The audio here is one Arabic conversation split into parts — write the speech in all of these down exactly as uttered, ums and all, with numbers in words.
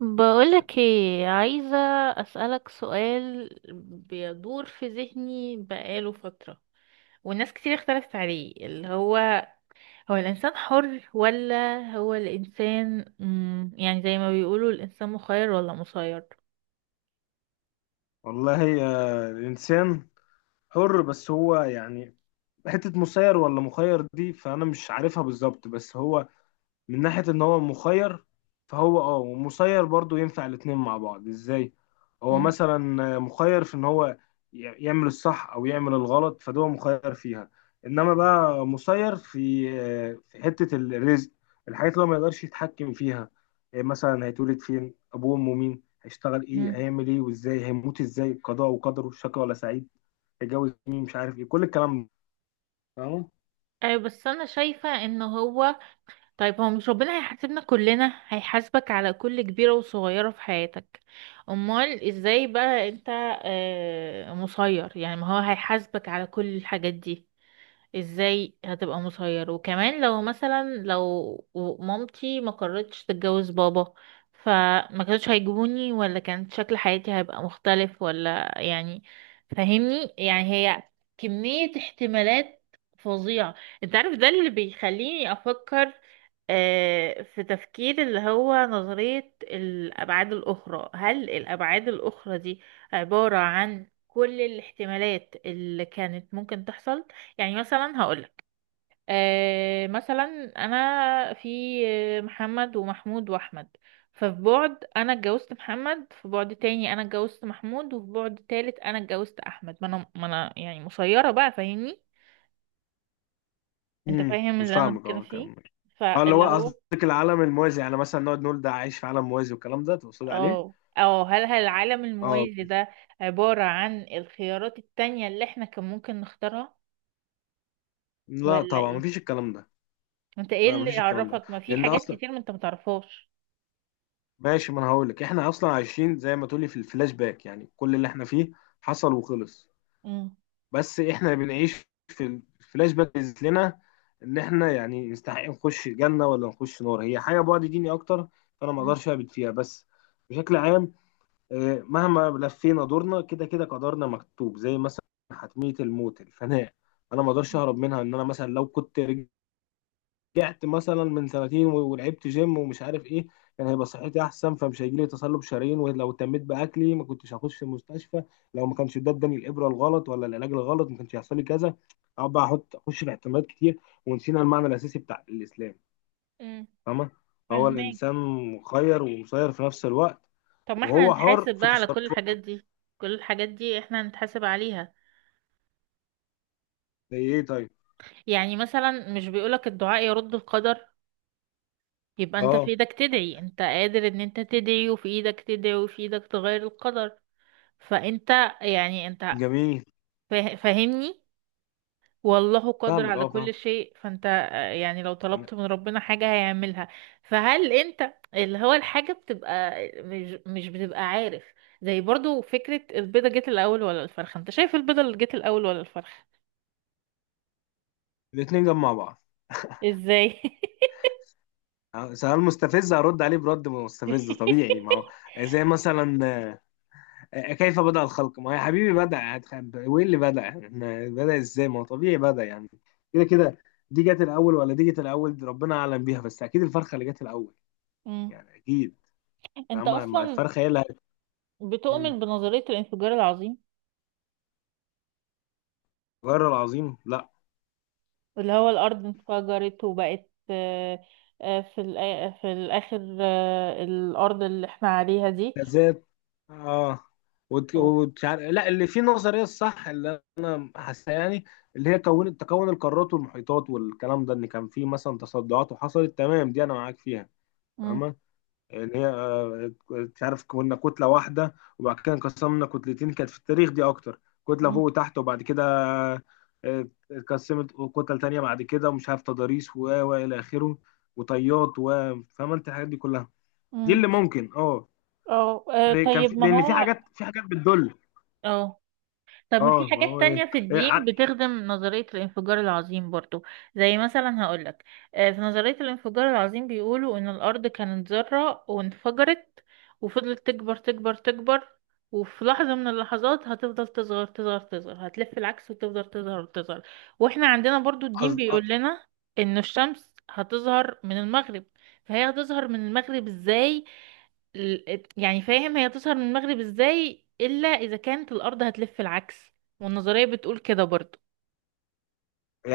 بقولك ايه عايزة، أسألك سؤال بيدور في ذهني بقاله فترة، والناس كتير اختلفت عليه، اللي هو هو الإنسان حر ولا هو الإنسان، مم يعني زي ما بيقولوا الإنسان مخير ولا مسير؟ والله، آه، الإنسان حر، بس هو يعني حتة مسير ولا مخير دي فأنا مش عارفها بالظبط. بس هو من ناحية ان هو مخير فهو اه ومسير، برضو ينفع الاتنين مع بعض ازاي. هو مم. مثلا مخير في ان هو ي- يعمل الصح او يعمل الغلط، فده هو مخير فيها. انما بقى مسير في آه، في حتة الرزق، الحاجات اللي هو ما يقدرش يتحكم فيها. إيه مثلا؟ هيتولد فين، ابوه وامه مين، هيشتغل ايه، مم. هيعمل ايه وازاي، هيموت ازاي، قضاء وقدره، شقي ولا سعيد، هيتجوز مين، مش عارف ايه كل الكلام ده. فاهمه؟ أيوة، بس أنا شايفة إن هو، طيب هو مش ربنا هيحاسبنا كلنا؟ هيحاسبك على كل كبيرة وصغيرة في حياتك. أمال إزاي بقى أنت آه، مسير؟ يعني ما هو هيحاسبك على كل الحاجات دي. ازاي هتبقى مسير؟ وكمان لو مثلا لو مامتي ما قررتش تتجوز بابا، فما كانوش هيجيبوني، ولا كان شكل حياتي هيبقى مختلف، ولا يعني فاهمني؟ يعني هي كمية احتمالات فظيعة. انت عارف ده اللي بيخليني افكر آه، في تفكير اللي هو نظرية الأبعاد الأخرى. هل الأبعاد الأخرى دي عبارة عن كل الاحتمالات اللي كانت ممكن تحصل؟ يعني مثلا هقولك، آه مثلا انا في آه، محمد ومحمود واحمد، ففي بعد انا اتجوزت محمد، في بعد تاني انا اتجوزت محمود، وفي بعد تالت انا اتجوزت احمد. ما انا ما انا يعني مسيرة بقى، فاهمني؟ انت مم. فاهم مش اللي انا فاهمك، بتكلم اه فيه؟ كمل. اه، اللي هو فاللي هو قصدك العالم الموازي، يعني مثلا نقعد نقول ده عايش في عالم موازي والكلام ده تقصد عليه؟ اه اه هل هل العالم اه، الموازي ده عبارة عن الخيارات التانية اللي احنا كان ممكن نختارها، لا ولا طبعا ايه؟ مفيش الكلام ده. انت ايه لا، اللي مفيش الكلام ده يعرفك؟ ما في لان حاجات اصلا كتير ما انت متعرفهاش. ماشي. ما انا هقول لك، احنا اصلا عايشين زي ما تقولي في الفلاش باك، يعني كل اللي احنا فيه حصل وخلص. مم. بس احنا بنعيش في الفلاش باك بيثبت لنا ان احنا يعني نستحق نخش جنة ولا نخش نار، هي حاجة بعد ديني اكتر فانا ما مم. اقدرش اثبت فيها. بس بشكل عام، آه، مهما لفينا دورنا كده كده قدرنا مكتوب، زي مثلا حتمية الموت، الفناء، انا ما اقدرش اهرب منها. ان انا مثلا لو كنت رجعت مثلا من سنتين و- ولعبت جيم ومش عارف ايه، كان هيبقى صحتي احسن فمش هيجيلي تصلب شرايين. ولو اهتميت باكلي ما كنتش هخش المستشفى. لو ما كانش ده اداني الابره الغلط ولا العلاج الغلط ما كانش هيحصل لي كذا. اقعد بقى احط اخش في احتمالات كتير ونسينا المعنى الاساسي بتاع الاسلام. مم. فاهمه؟ فهو فاهمين؟ الانسان مخير ومسير في نفس الوقت، طب ما احنا وهو حر نتحاسب في بقى على كل الحاجات تصرفاته. دي، كل الحاجات دي احنا نتحاسب عليها. زي ايه طيب؟ يعني مثلا مش بيقولك الدعاء يرد القدر؟ يبقى انت في اه ايدك تدعي، انت قادر ان انت تدعي، وفي ايدك تدعي، وفي ايدك تغير القدر. فانت يعني انت جميل. فا- فاهمني؟ والله قادر فاهمك، على اه فاهم. كل شيء. فانت آه، يعني لو طلبت من ربنا حاجة هيعملها. فهل انت اللي هو الحاجة بتبقى مش, مش بتبقى عارف؟ زي برضو فكرة البيضة جت الأول ولا الفرخة، انت شايف البيضة اللي جت الأول ولا الفرخة؟ الاثنين جنب مع بعض. ازاي؟ آه، سؤال مستفز هرد عليه برد مستفز طبيعي، ما هو زي مثلا آه، كيف بدأ الخلق، ما هو يا حبيبي بدأ. هتخ- وايه اللي بدأ إحنا، بدأ ازاي، ما هو طبيعي بدأ يعني كده كده. دي جت الأول ولا دي جت الأول، دي ربنا أعلم بيها، بس أكيد الفرخة اللي جت الأول، مم. يعني أكيد. انت فاهمة، ما اصلا الفرخة هي اللي هت- بتؤمن بنظرية الانفجار العظيم؟ غير العظيم، لا، اللي هو الأرض انفجرت وبقت، آه، آه، في الآ- في الآخر آه، الأرض اللي احنا عليها دي. بالذات. اه. وت- وت- لا، اللي فيه نظريه الصح اللي انا حاسه، يعني اللي هي كون تكون القارات والمحيطات والكلام ده، ان كان فيه مثلا تصدعات وحصلت، تمام دي انا معاك فيها. فاهمه؟ ان هي آه، مش عارف، كنا كتله واحده وبعد كده انقسمنا كتلتين، كانت في التاريخ دي اكتر، كتله فوق مم. وتحت، وبعد كده آه، اتقسمت كتل تانية بعد كده، ومش عارف تضاريس و و الى اخره، وطيات و فاهمه انت الحاجات دي كلها؟ دي مم. اللي ممكن اه. اه آه، لأن كان في طيب ما لان في هو، حاجات في حاجات بتدل. اه طب ما اه، في ما حاجات هو تانية ايه في إيه، الدين ع- بتخدم نظرية الانفجار العظيم برضو؟ زي مثلا هقولك، آه، في نظرية الانفجار العظيم بيقولوا ان الارض كانت ذرة وانفجرت، وفضلت تكبر تكبر تكبر، وفي لحظة من اللحظات هتفضل تصغر تصغر تصغر، هتلف العكس وتفضل تظهر وتظهر. واحنا عندنا برضو الدين قصد- آه، بيقول لنا ان الشمس هتظهر من المغرب. فهي هتظهر من المغرب ازاي؟ ال- يعني فاهم، هي تظهر من المغرب ازاي الا اذا كانت الارض هتلف العكس؟ والنظريه بتقول كده برضو.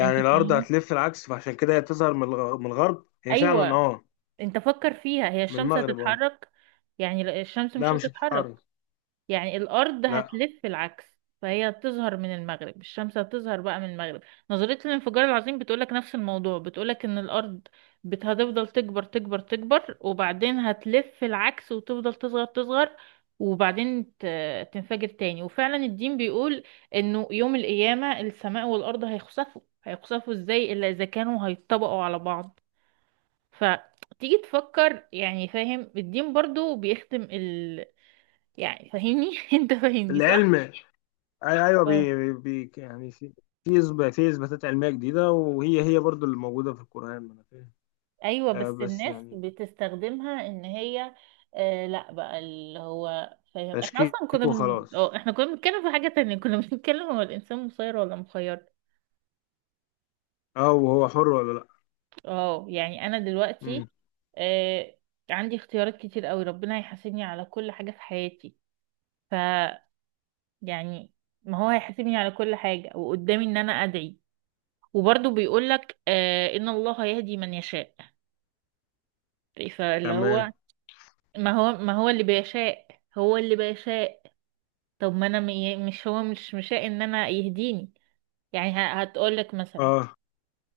انت الارض فاهمني؟ هتلف العكس فعشان كده هي تظهر من الغ- من الغرب. هي فعلا ايوه. اه، انت فكر فيها، هي من الشمس المغرب. اه، هتتحرك؟ يعني لا، الشمس مش لا مش هتتحرك. هتتحرك. يعني الأرض لا. هتلف العكس، فهي هتظهر من المغرب، الشمس هتظهر بقى من المغرب. نظرية الانفجار العظيم بتقولك نفس الموضوع، بتقولك إن الأرض بت- هتفضل تكبر تكبر تكبر، وبعدين هتلف العكس وتفضل تصغر تصغر، وبعدين ت- تنفجر تاني. وفعلا الدين بيقول إنه يوم القيامة السماء والأرض هيخسفوا، هيخسفوا إزاي إلا إذا كانوا هيتطبقوا على بعض؟ فتيجي تفكر، يعني فاهم، الدين برضو بيخدم ال... يعني فاهمني؟ انت فاهمني؟ العلم أي- ايوه، اه. بي بي يعني، في في إثبات- في اثباتات علميه جديده، وهي هي برضو اللي موجوده في القران، ما انا فاهم. ايوه، آه بس بس الناس يعني بتستخدمها ان هي آه لا بقى، اللي هو فاهم، احنا تشكيك اصلا كنا بن... وخلاص. اه احنا كنا بنتكلم في حاجة تانية كنا بنتكلم، هو الانسان مسير ولا مخير؟ اه، وهو حر ولا لا. اه يعني انا مم. دلوقتي آه عندي اختيارات كتير قوي، ربنا هيحاسبني على كل حاجة في حياتي. ف يعني ما هو هيحاسبني على كل حاجة، وقدامي ان انا ادعي. وبرضه بيقولك آه ان الله يهدي من يشاء. فاللي هو تمام. ما هو ما هو اللي بيشاء، هو اللي بيشاء. طب ما انا م- مش هو مش مشاء ان انا يهديني؟ يعني هتقول لك مثلا اه،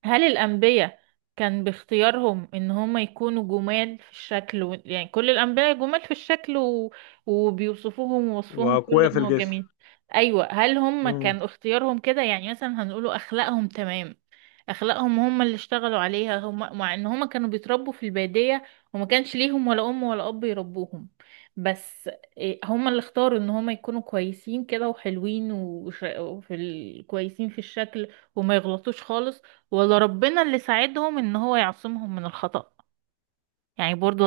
هل الأنبياء كان باختيارهم إن هم يكونوا جمال في الشكل و... يعني كل الأنبياء جمال في الشكل و... وبيوصفوهم ووصفهم كله واقوياء في إن هو الجسم. جميل. أيوة، هل هم مم. كان اختيارهم كده؟ يعني مثلا هنقوله أخلاقهم تمام، أخلاقهم هم اللي اشتغلوا عليها هم، مع إن هم كانوا بيتربوا في البادية وما كانش ليهم ولا أم ولا أب يربوهم. بس إيه، هم اللي اختاروا إن هم يكونوا كويسين كده وحلوين وش... وفي ال... كويسين في الشكل وما يغلطوش خالص؟ ولا ربنا اللي ساعدهم ان هو يعصمهم من الخطأ؟ يعني برضو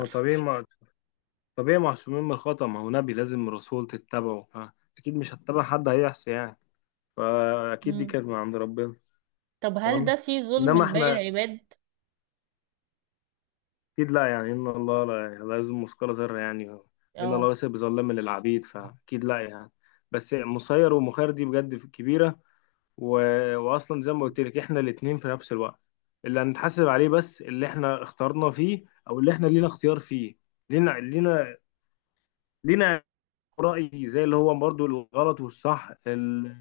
هو طبيعي، ما طبيعي معصومين من الخطأ، ما هو نبي لازم رسول تتبعه، فأكيد مش هتتبع حد هيعصي يعني، فأكيد دي مم. كانت من عند ربنا. طب هل ده تمام. فيه ظلم إنما لباقي إحنا العباد؟ أكيد لا، يعني إن الله لا, لا يظلم مثقال ذرة، يعني إن الله اه. ليس بظلام للعبيد، فأكيد لا يعني. بس مسير ومخير دي بجد كبيرة و... وأصلا زي ما قلت لك إحنا الاتنين في نفس الوقت، اللي هنتحاسب عليه بس اللي إحنا اخترنا فيه، أو اللي إحنا لينا اختيار فيه. لينا لينا لينا رأي، زي اللي هو برضو الغلط والصح، ال...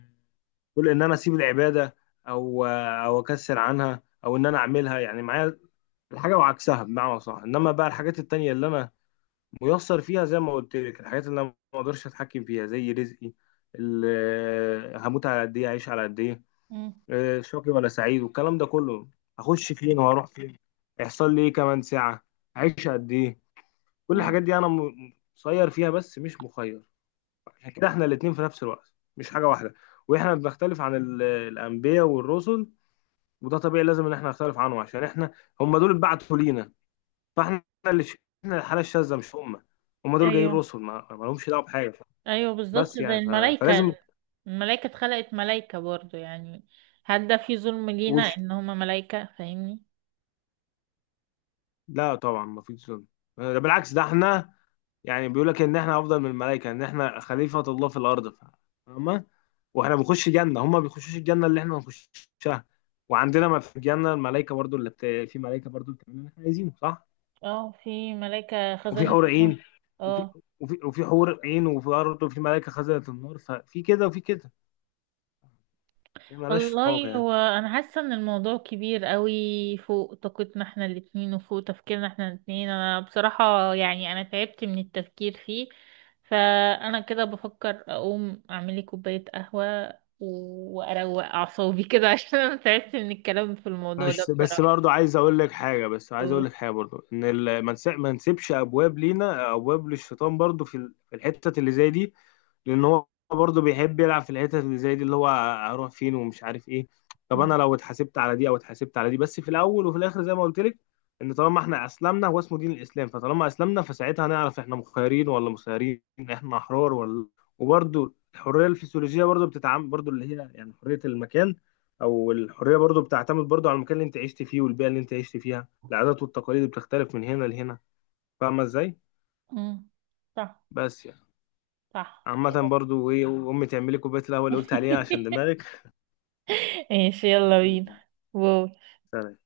كل ان انا اسيب العباده او او اكسر عنها او ان انا اعملها، يعني معايا الحاجه وعكسها بمعنى صح. انما بقى الحاجات التانية اللي انا ميسر فيها، زي ما قلت لك الحاجات اللي انا ما اقدرش اتحكم فيها زي رزقي، ال- هموت على قد ايه، اعيش على قد ايه، مم. آه، شقي ولا سعيد والكلام ده كله، هخش فين وهروح فين، هيحصل لي ايه كمان ساعه، اعيش قد ايه. كل مم. الحاجات دي انا م- مسير فيها بس مش مخير. عشان كده احنا الاتنين في نفس الوقت، مش حاجة واحدة. واحنا بنختلف عن ال- الأنبياء والرسل، وده طبيعي لازم ان احنا نختلف عنه، عشان احنا هم دول اتبعتوا لينا، فاحنا اللي ش... احنا الحالة الشاذة مش هم. هم دول جايين ايوه، رسل، ما, ما لهمش دعوة بحاجة ف- ايوه بالظبط بس زي يعني ف... فلازم. الملايكة، الملايكة اتخلقت ملايكة برضو، يعني هل ده فيه ظلم لينا وش ان هما ملايكة؟ فاهمني؟ لا طبعا ما فيش ظلم، ده بالعكس، ده احنا يعني بيقول لك ان احنا افضل من الملائكه، ان احنا خليفه الله في الارض. فاهمه؟ واحنا بنخش جنه، هم ما بيخشوش الجنه اللي احنا بنخشها. وعندنا ما في الجنه الملائكه برضو اللي بت... في ملائكه برضو بتعمل اللي احنا عايزينه صح. اه، في ملايكة وفي خزنة حور النار. عين. وفي اه. وفي وفي حور عين. وفي برضه في ملائكه خزنه النار، ففي كده وفي كده، هي مالهاش علاقه والله، يعني. هو انا حاسه ان الموضوع كبير قوي فوق طاقتنا احنا الاتنين، وفوق تفكيرنا احنا الاتنين. انا بصراحه يعني انا تعبت من التفكير فيه. فانا كده بفكر اقوم اعمل لي كوبايه قهوه و- واروق اعصابي كده عشان انا تعبت من الكلام في الموضوع ده بس بس بصراحه. برضه عايز اقول لك حاجه، بس عايز اقول و- لك حاجه برضه، ان ال- ما نس- ما نسيبش ابواب لينا، ابواب للشيطان برضه في ال- في الحتت اللي زي دي. لان هو برضه بيحب يلعب في الحتت اللي زي دي، اللي هو هروح فين ومش عارف ايه. طب م- انا لو اتحاسبت على دي او اتحاسبت على دي، بس في الاول وفي الاخر زي ما قلت لك، ان طالما احنا اسلمنا، هو اسمه دين الاسلام فطالما اسلمنا فساعتها هنعرف احنا مخيرين ولا مسيرين، احنا احرار ولا. وبرضه الحريه الفسيولوجيه برضه بتتعامل برضه، اللي هي يعني حريه المكان. او الحريه برضو بتعتمد برضو على المكان اللي انت عشت فيه والبيئه اللي انت عشت فيها، العادات والتقاليد بتختلف من هنا لهنا. فاهمه ازاي؟ م. صح. بس يعني صح. عامه برضو ايه، امي تعملي كوبايه القهوه اللي قلت عليها عشان دماغك. ماشي، يلا بينا. باي. سلام.